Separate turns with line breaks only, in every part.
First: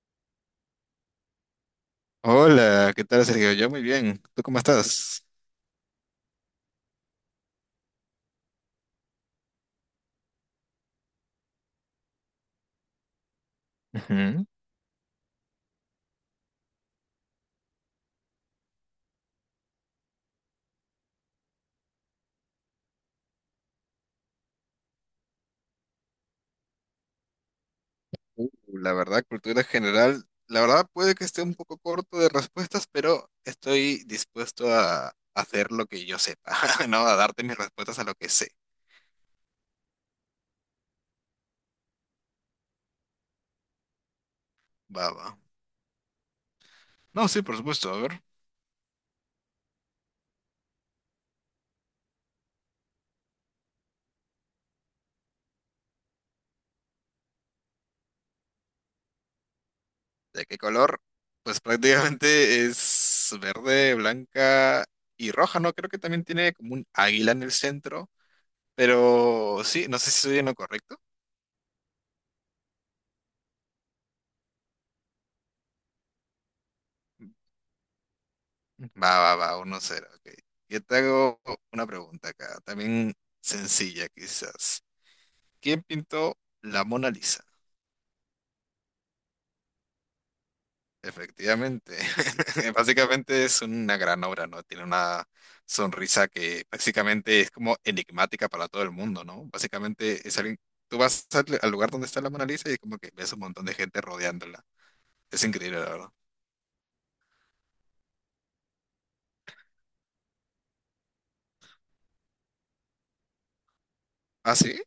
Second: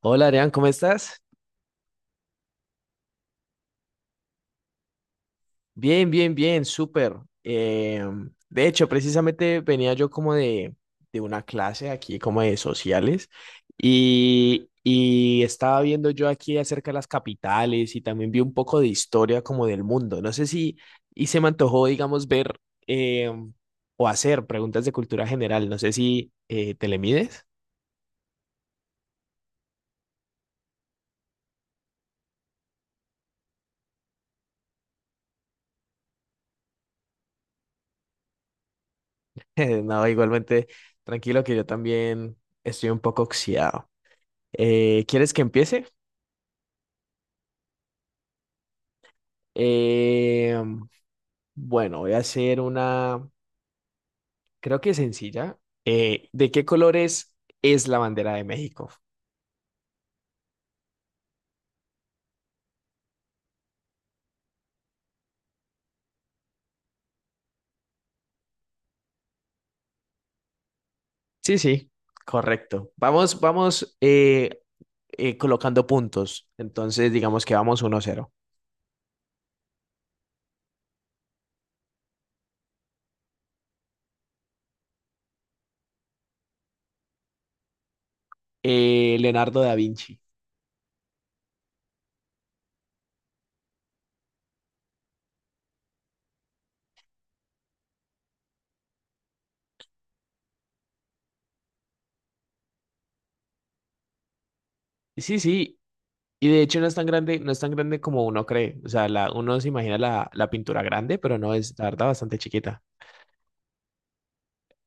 Hola Adrián, ¿cómo estás?
Hola, ¿qué tal, Sergio? Yo muy bien. ¿Tú cómo estás?
Bien, bien, bien, súper. Eh, de hecho, precisamente venía yo como de una clase aquí, como de sociales,
Ujú.
y estaba viendo yo aquí acerca de las capitales y también vi un poco de historia como del mundo. No sé si, y se me antojó, digamos, ver eh, o hacer preguntas de cultura general. No sé si te le mides.
Uh, la verdad, cultura general, la verdad puede que esté un poco corto de respuestas, pero estoy dispuesto a hacer lo que yo sepa, ¿no? A darte mis respuestas a lo que sé.
No, igualmente, tranquilo que yo también estoy un poco oxidado.
Va.
¿Quieres que empiece?
No, sí, por supuesto. A ver,
Eh, bueno, voy a hacer una, creo que sencilla. ¿De qué colores es la bandera de México?
¿de qué color? Pues prácticamente es verde, blanca y roja, ¿no? Creo que también tiene como un águila en el centro, pero sí, no sé si estoy en lo correcto.
Sí, sí, correcto. Vamos, vamos colocando puntos. Entonces, digamos que vamos uno cero.
Va, Uno 0, ok. Yo te hago una pregunta acá, también sencilla quizás. ¿Quién pintó la Mona Lisa?
Leonardo da Vinci.
Efectivamente, básicamente es una gran obra, ¿no? Tiene una sonrisa que básicamente es como enigmática para todo el mundo, ¿no? Básicamente es alguien, tú vas al lugar donde está la Mona Lisa y como que ves un montón de gente rodeándola.
Sí,
Es increíble,
sí.
la verdad.
Y de hecho no es tan grande, no es tan grande como uno cree. O sea, uno se imagina la pintura grande, pero no es, la verdad, bastante chiquita.
¿Ah, sí?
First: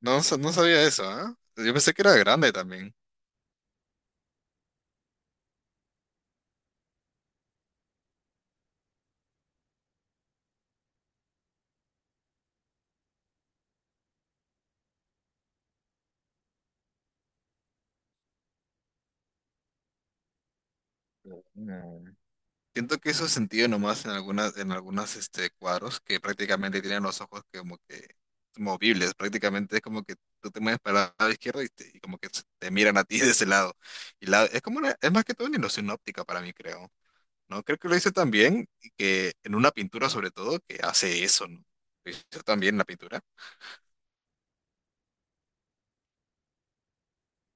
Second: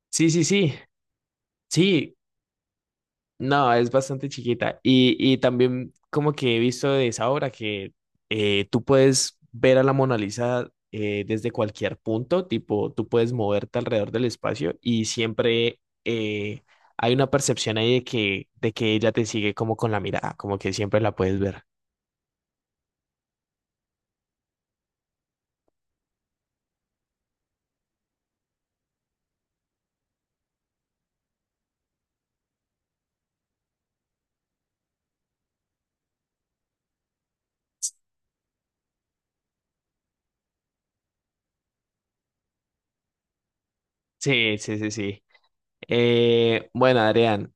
No,
Sí, sí,
no
sí.
sabía eso, ¿ah? Yo pensé que era
Sí,
grande también.
no, es bastante chiquita. Y también como que he visto de esa obra que tú puedes ver a la Mona Lisa desde cualquier punto, tipo, tú puedes moverte alrededor del espacio y siempre hay una percepción ahí de que ella te sigue como con la mirada, como que siempre la puedes ver.
Mm. Siento que eso es sentido nomás en algunas, en algunos cuadros que prácticamente tienen los ojos que como que movibles, prácticamente es como que tú te mueves para el lado izquierdo y, y como que te miran a ti de ese lado. Y es como es más que todo una ilusión óptica para mí, creo, ¿no? Creo que lo hice también y que en una pintura sobre todo que hace eso, ¿no? Lo hizo también la pintura.
Sí, sí, sí, sí. Bueno, Adrián,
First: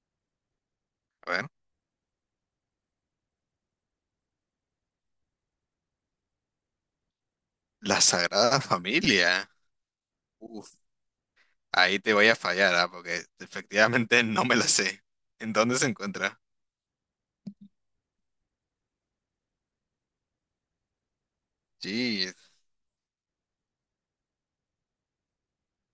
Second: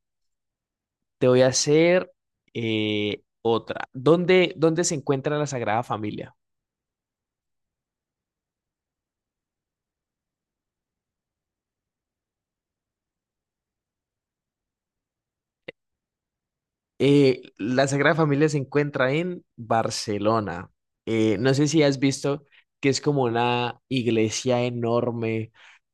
te
A
voy
ver,
a hacer otra. ¿Dónde se encuentra la Sagrada Familia?
la Sagrada Familia. Uf, ahí te voy a fallar, ¿ah? Porque efectivamente no me la sé. ¿En dónde se encuentra?
La Sagrada Familia se encuentra en Barcelona. No sé si has
Sí.
visto que es como una iglesia enorme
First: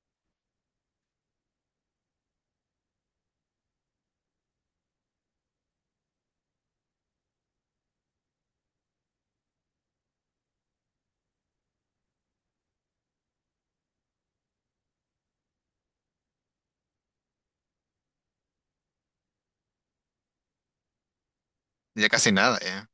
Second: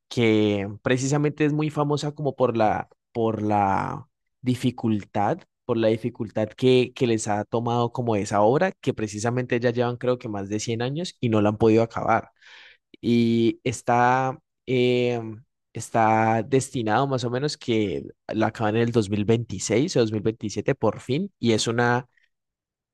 que precisamente es muy famosa como por la dificultad, por la dificultad que les ha tomado como esa obra, que precisamente ya llevan creo que más de 100 años y no la han podido acabar y eh, está destinado más o menos que lo acaban en el 2026 o 2027 por fin, y es
Ya casi nada, ya.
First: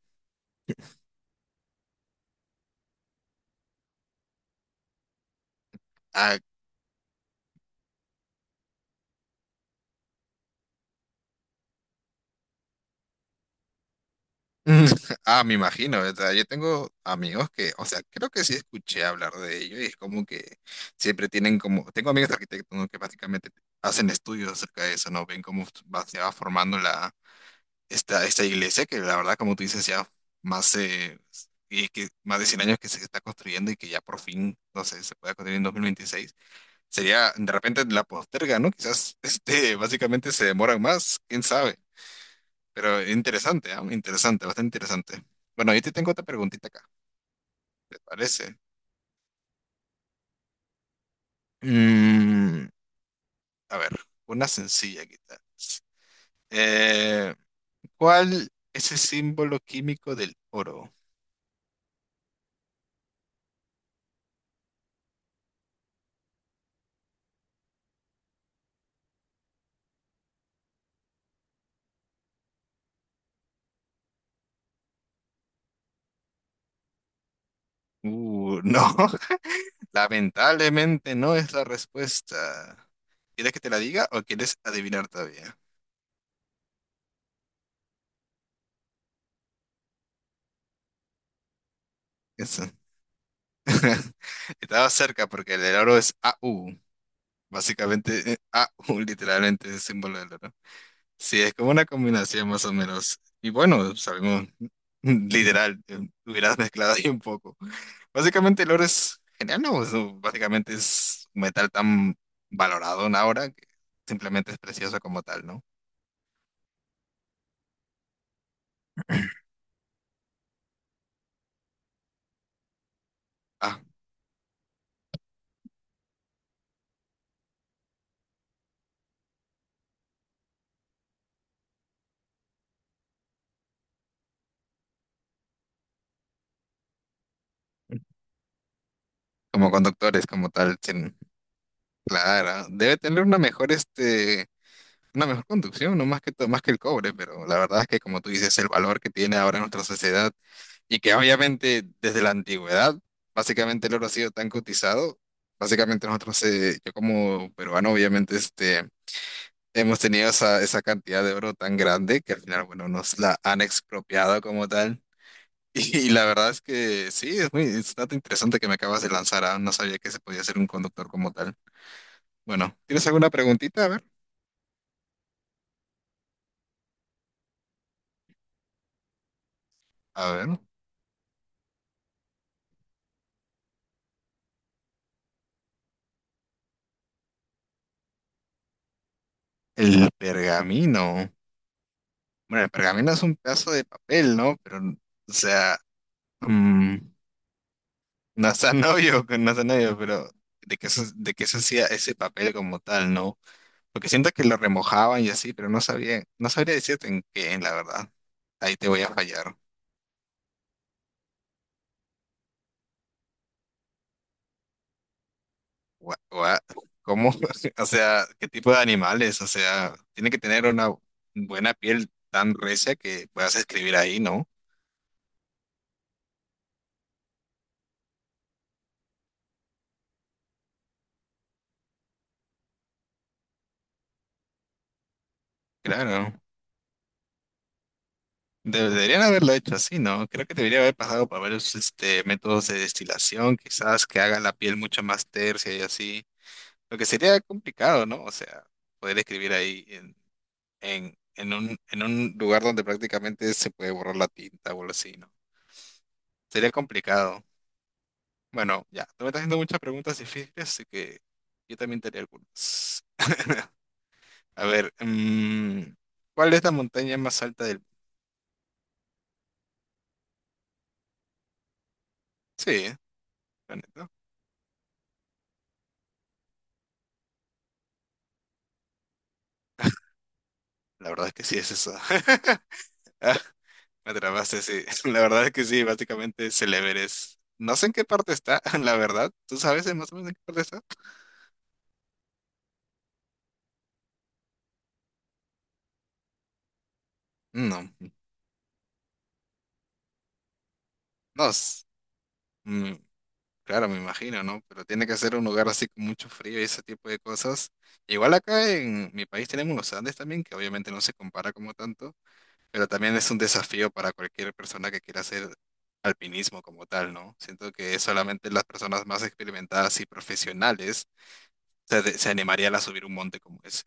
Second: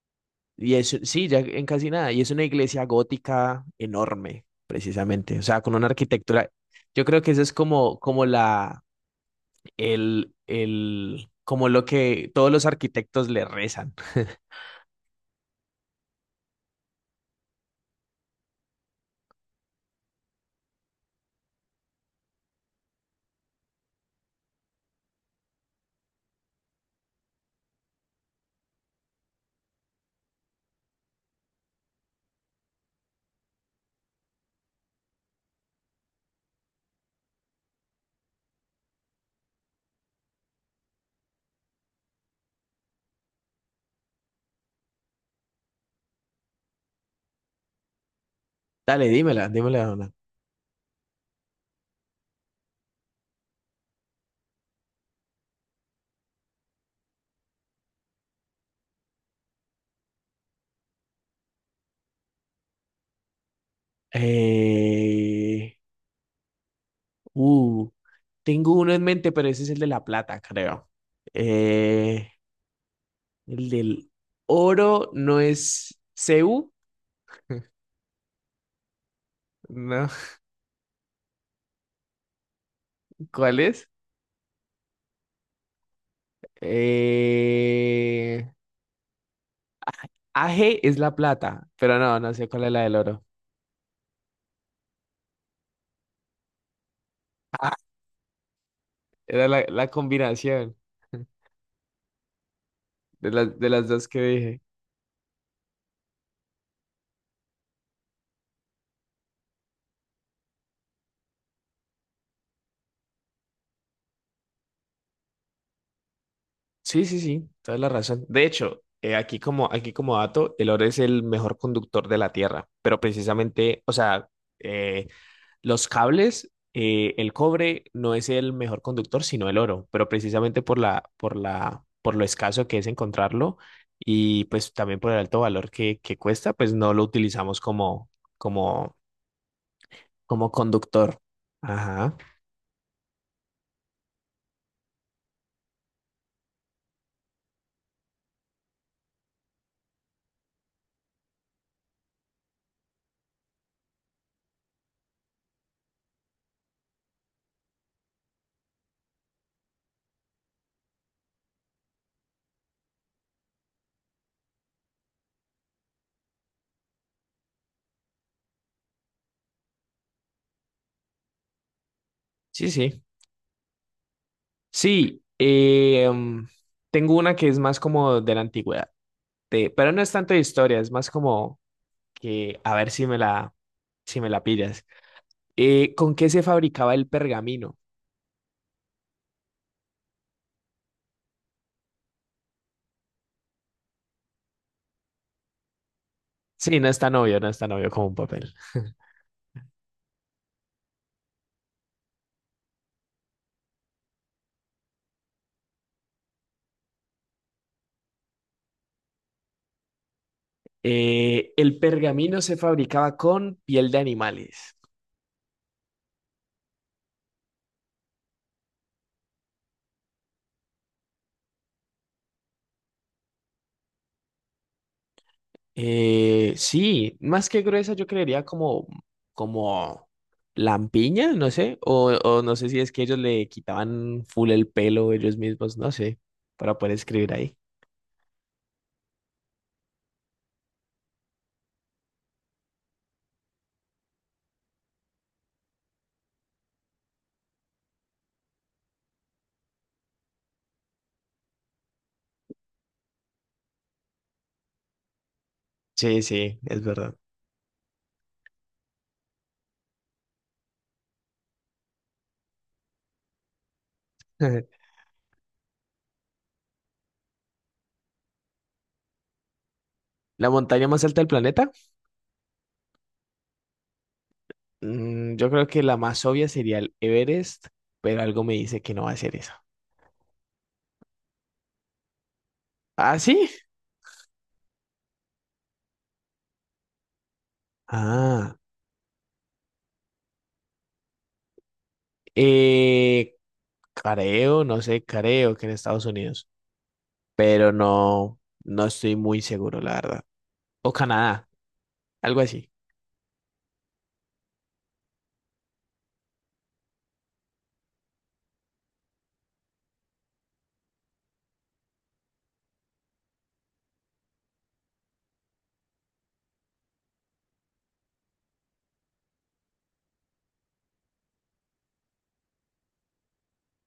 y es, sí, ya en casi nada, y es una iglesia gótica enorme, precisamente, o sea, con una
Ah,
arquitectura, yo creo que eso es como, como la, el, como lo que todos los arquitectos le rezan.
ah, me imagino, o sea, yo tengo amigos que, o sea, creo que sí escuché hablar de ello y es como que siempre tienen como, tengo amigos arquitectos, ¿no?, que básicamente hacen estudios acerca de eso, ¿no? Ven cómo se va formando esta iglesia que la verdad, como tú dices, ya más, y que más de 100 años que se está construyendo y que ya por fin, no sé, se pueda construir en 2026. Sería, de repente la posterga, ¿no? Quizás, básicamente se demoran más, quién sabe. Pero interesante, ah, interesante, bastante interesante. Bueno, yo te tengo otra preguntita acá, ¿te parece?
Dale, dímela, dímela, Dona.
Mm, a ver, una sencilla quizás. Eh, ¿Cuál es el símbolo químico del oro?
Eh, Uh, Tengo uno en mente, pero ese es el de la plata, creo. Eh, el del oro no es CU,
No,
¿no?
lamentablemente no es la respuesta. ¿Quieres
¿Cuál
que te la
es?
diga o quieres adivinar todavía?
Eh, A G es la plata, pero no, no sé
Eso.
cuál es la del oro.
Estaba cerca porque el del oro es AU.
Ah,
Básicamente, AU
era
literalmente es el
la
símbolo del oro.
combinación
Sí, es como una combinación más o menos. Y
de las
bueno,
dos que
sabemos,
dije.
literal, hubieras mezclado ahí un poco. Básicamente el oro es genial, ¿no? Eso básicamente es un metal tan valorado en ahora que simplemente es precioso como tal, ¿no?
Sí, sí, sí, toda la razón. De hecho, aquí como dato, el oro es el mejor conductor de la Tierra, pero
Ah,
precisamente, o sea, eh, los cables, el cobre no es el mejor conductor, sino el oro, pero precisamente por lo escaso que es encontrarlo y pues también por el alto valor que cuesta, pues no lo utilizamos como,
como conductores, como
como
tal,
conductor. Ajá.
claro. Debe tener una mejor una mejor conducción, no más que, más que el cobre, pero la verdad es que como tú dices, el valor que tiene ahora nuestra sociedad y que obviamente desde la antigüedad, básicamente el oro ha sido tan cotizado, básicamente nosotros, yo como peruano, obviamente hemos tenido esa cantidad de oro tan grande que al final, bueno, nos la han expropiado como tal. Y la verdad es que sí, es muy, es un dato interesante que me acabas de lanzar, ah, no sabía que se podía ser un conductor como tal.
Sí,
Bueno,
sí.
¿tienes alguna preguntita? A ver.
Sí, tengo una que es más como de la antigüedad, de- pero no es
A
tanto de
ver.
historia, es más como que a ver si me si me la pillas. ¿Con qué se fabricaba el pergamino?
El pergamino. Bueno, el pergamino es un pedazo de papel, ¿no? Pero, o sea,
Sí, no
mm,
es tan obvio, no es tan obvio como un
no
papel.
está novio, no está novio, pero de qué se hacía ese papel como tal, ¿no? Porque siento que lo remojaban y así, pero no sabía, no sabría decirte en qué, la verdad. Ahí te voy a fallar.
El pergamino se fabricaba con piel de animales.
Gua- gua- ¿Cómo? O sea, ¿qué tipo de animales? O sea, tiene que tener una buena piel tan recia que puedas escribir ahí, ¿no?
Sí, más que gruesa, yo creería como lampiña, no sé, o no sé si es que ellos le quitaban full el pelo ellos mismos, no sé,
Claro.
para poder escribir ahí.
Deberían haberlo hecho así, ¿no? Creo que debería haber pasado por varios métodos de destilación, quizás que haga la piel mucho más tersa y así. Lo que sería complicado, ¿no? O sea, poder escribir ahí en, en un lugar donde prácticamente se puede borrar la tinta o algo así, ¿no?
Sí, sí,
Sería
es verdad.
complicado. Bueno, ya, tú me estás haciendo muchas preguntas difíciles, así que yo también te haré algunas. A ver, ¿cuál es la montaña más alta del mundo?
¿La montaña más alta del planeta?
Sí, la neta.
Mm, yo creo que la más obvia sería el Everest, pero algo me dice que no va a ser eso.
La verdad es que sí es esa.
¿Ah, sí?
Me atrapaste, sí. La verdad es que sí, básicamente es el Everest. No sé en qué parte
Ah,
está, la verdad. ¿Tú sabes más o menos en qué parte está?
eh, Creo, no sé, creo que en Estados Unidos, pero
No,
no, no estoy muy seguro, la verdad. O Canadá,
no.
algo así.
mm, claro, me imagino, ¿no? Pero tiene que ser un lugar así con mucho frío y ese tipo de cosas. Igual acá en mi país tenemos los Andes también, que obviamente no se compara como tanto, pero también es un desafío para cualquier persona que quiera hacer alpinismo como tal, ¿no? Siento que solamente las personas más experimentadas y profesionales se animarían a subir un monte como ese.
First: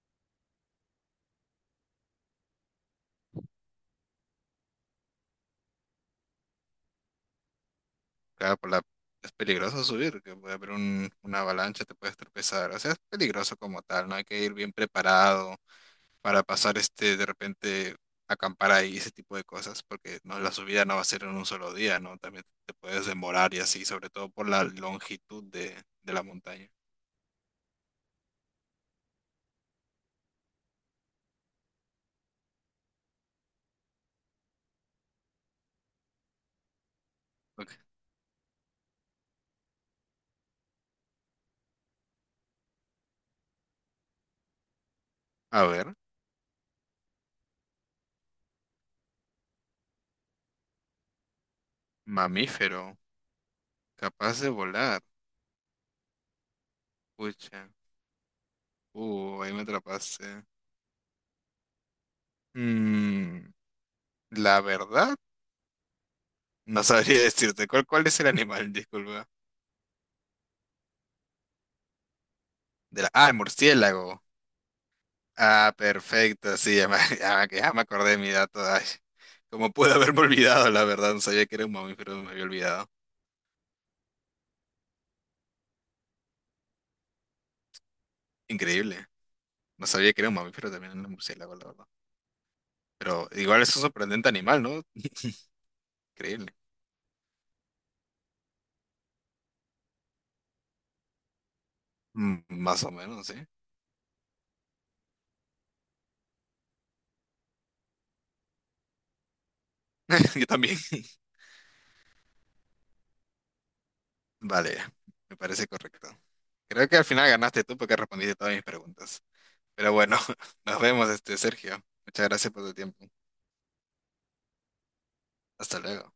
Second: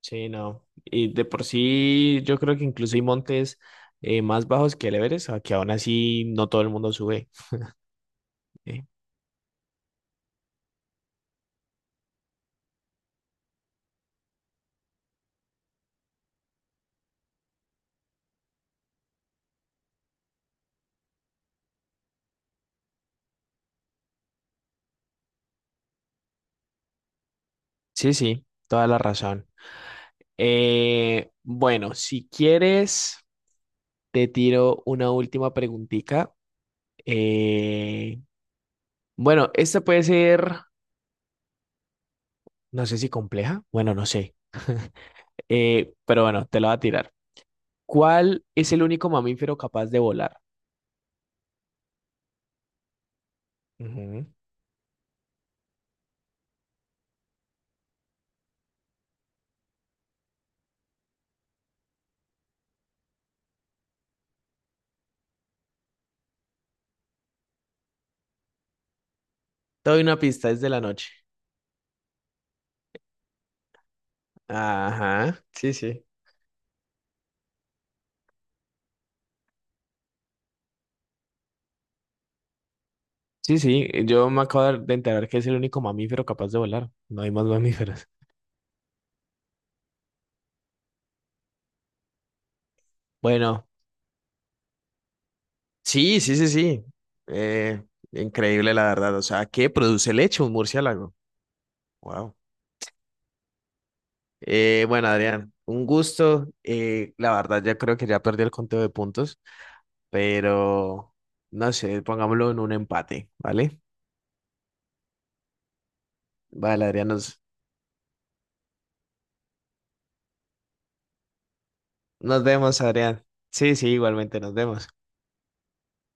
Sí, no. Y de por sí, yo creo que incluso hay montes más bajos que el Everest, a que aún así no todo el mundo sube.
Claro,
Eh,
es peligroso subir, que puede haber una avalancha, te puedes tropezar. O sea, es peligroso como tal, ¿no? Hay que ir bien preparado para pasar de repente, acampar ahí, ese tipo de cosas, porque no, la subida no va a ser en un solo día, ¿no? También te puedes demorar y así, sobre todo por la longitud de la montaña.
Sí, sí, toda la razón. Bueno, si quieres, te tiro una última preguntita.
Ok.
Eh, bueno, esta puede ser, no sé si compleja, bueno, no sé,
A ver,
Pero bueno, te la voy a tirar. ¿Cuál es el único mamífero capaz de volar?
mamífero,
Ujú.
capaz de volar. Pucha, ahí me atrapaste. Mm, la verdad, no sabría decirte. Cuál es el animal? Disculpa.
Te doy una pista, es de la noche.
Ah, murciélago.
Ajá. Sí,
Ah,
sí.
perfecto, sí, ya me acordé de mi dato. Ay, cómo pude haberme olvidado, la verdad. No sabía que era un mamífero, me había olvidado.
Sí, sí, yo me acabo de enterar que es el único mamífero capaz de volar. No hay más mamíferos.
Increíble. No sabía que era un mamífero también un murciélago, la verdad. Pero igual
Bueno,
es un sorprendente animal, ¿no?
sí, sí, sí,
Increíble.
sí. Eh, Increíble, la verdad. O sea, ¿qué produce leche un murciélago? Wow.
Más o menos, sí.
Bueno, Adrián, un gusto. La verdad, ya creo que ya perdí el conteo de puntos,
Yo también.
pero no sé, pongámoslo en un empate, ¿vale?
Vale, me parece correcto.
Vale,
Creo que al
Adrián,
final
nos
ganaste tú porque respondiste todas mis preguntas. Pero bueno, nos vemos, este, Sergio. Muchas
nos
gracias por tu
vemos,
tiempo.
Adrián. Sí, sí, igualmente nos vemos.
Hasta luego.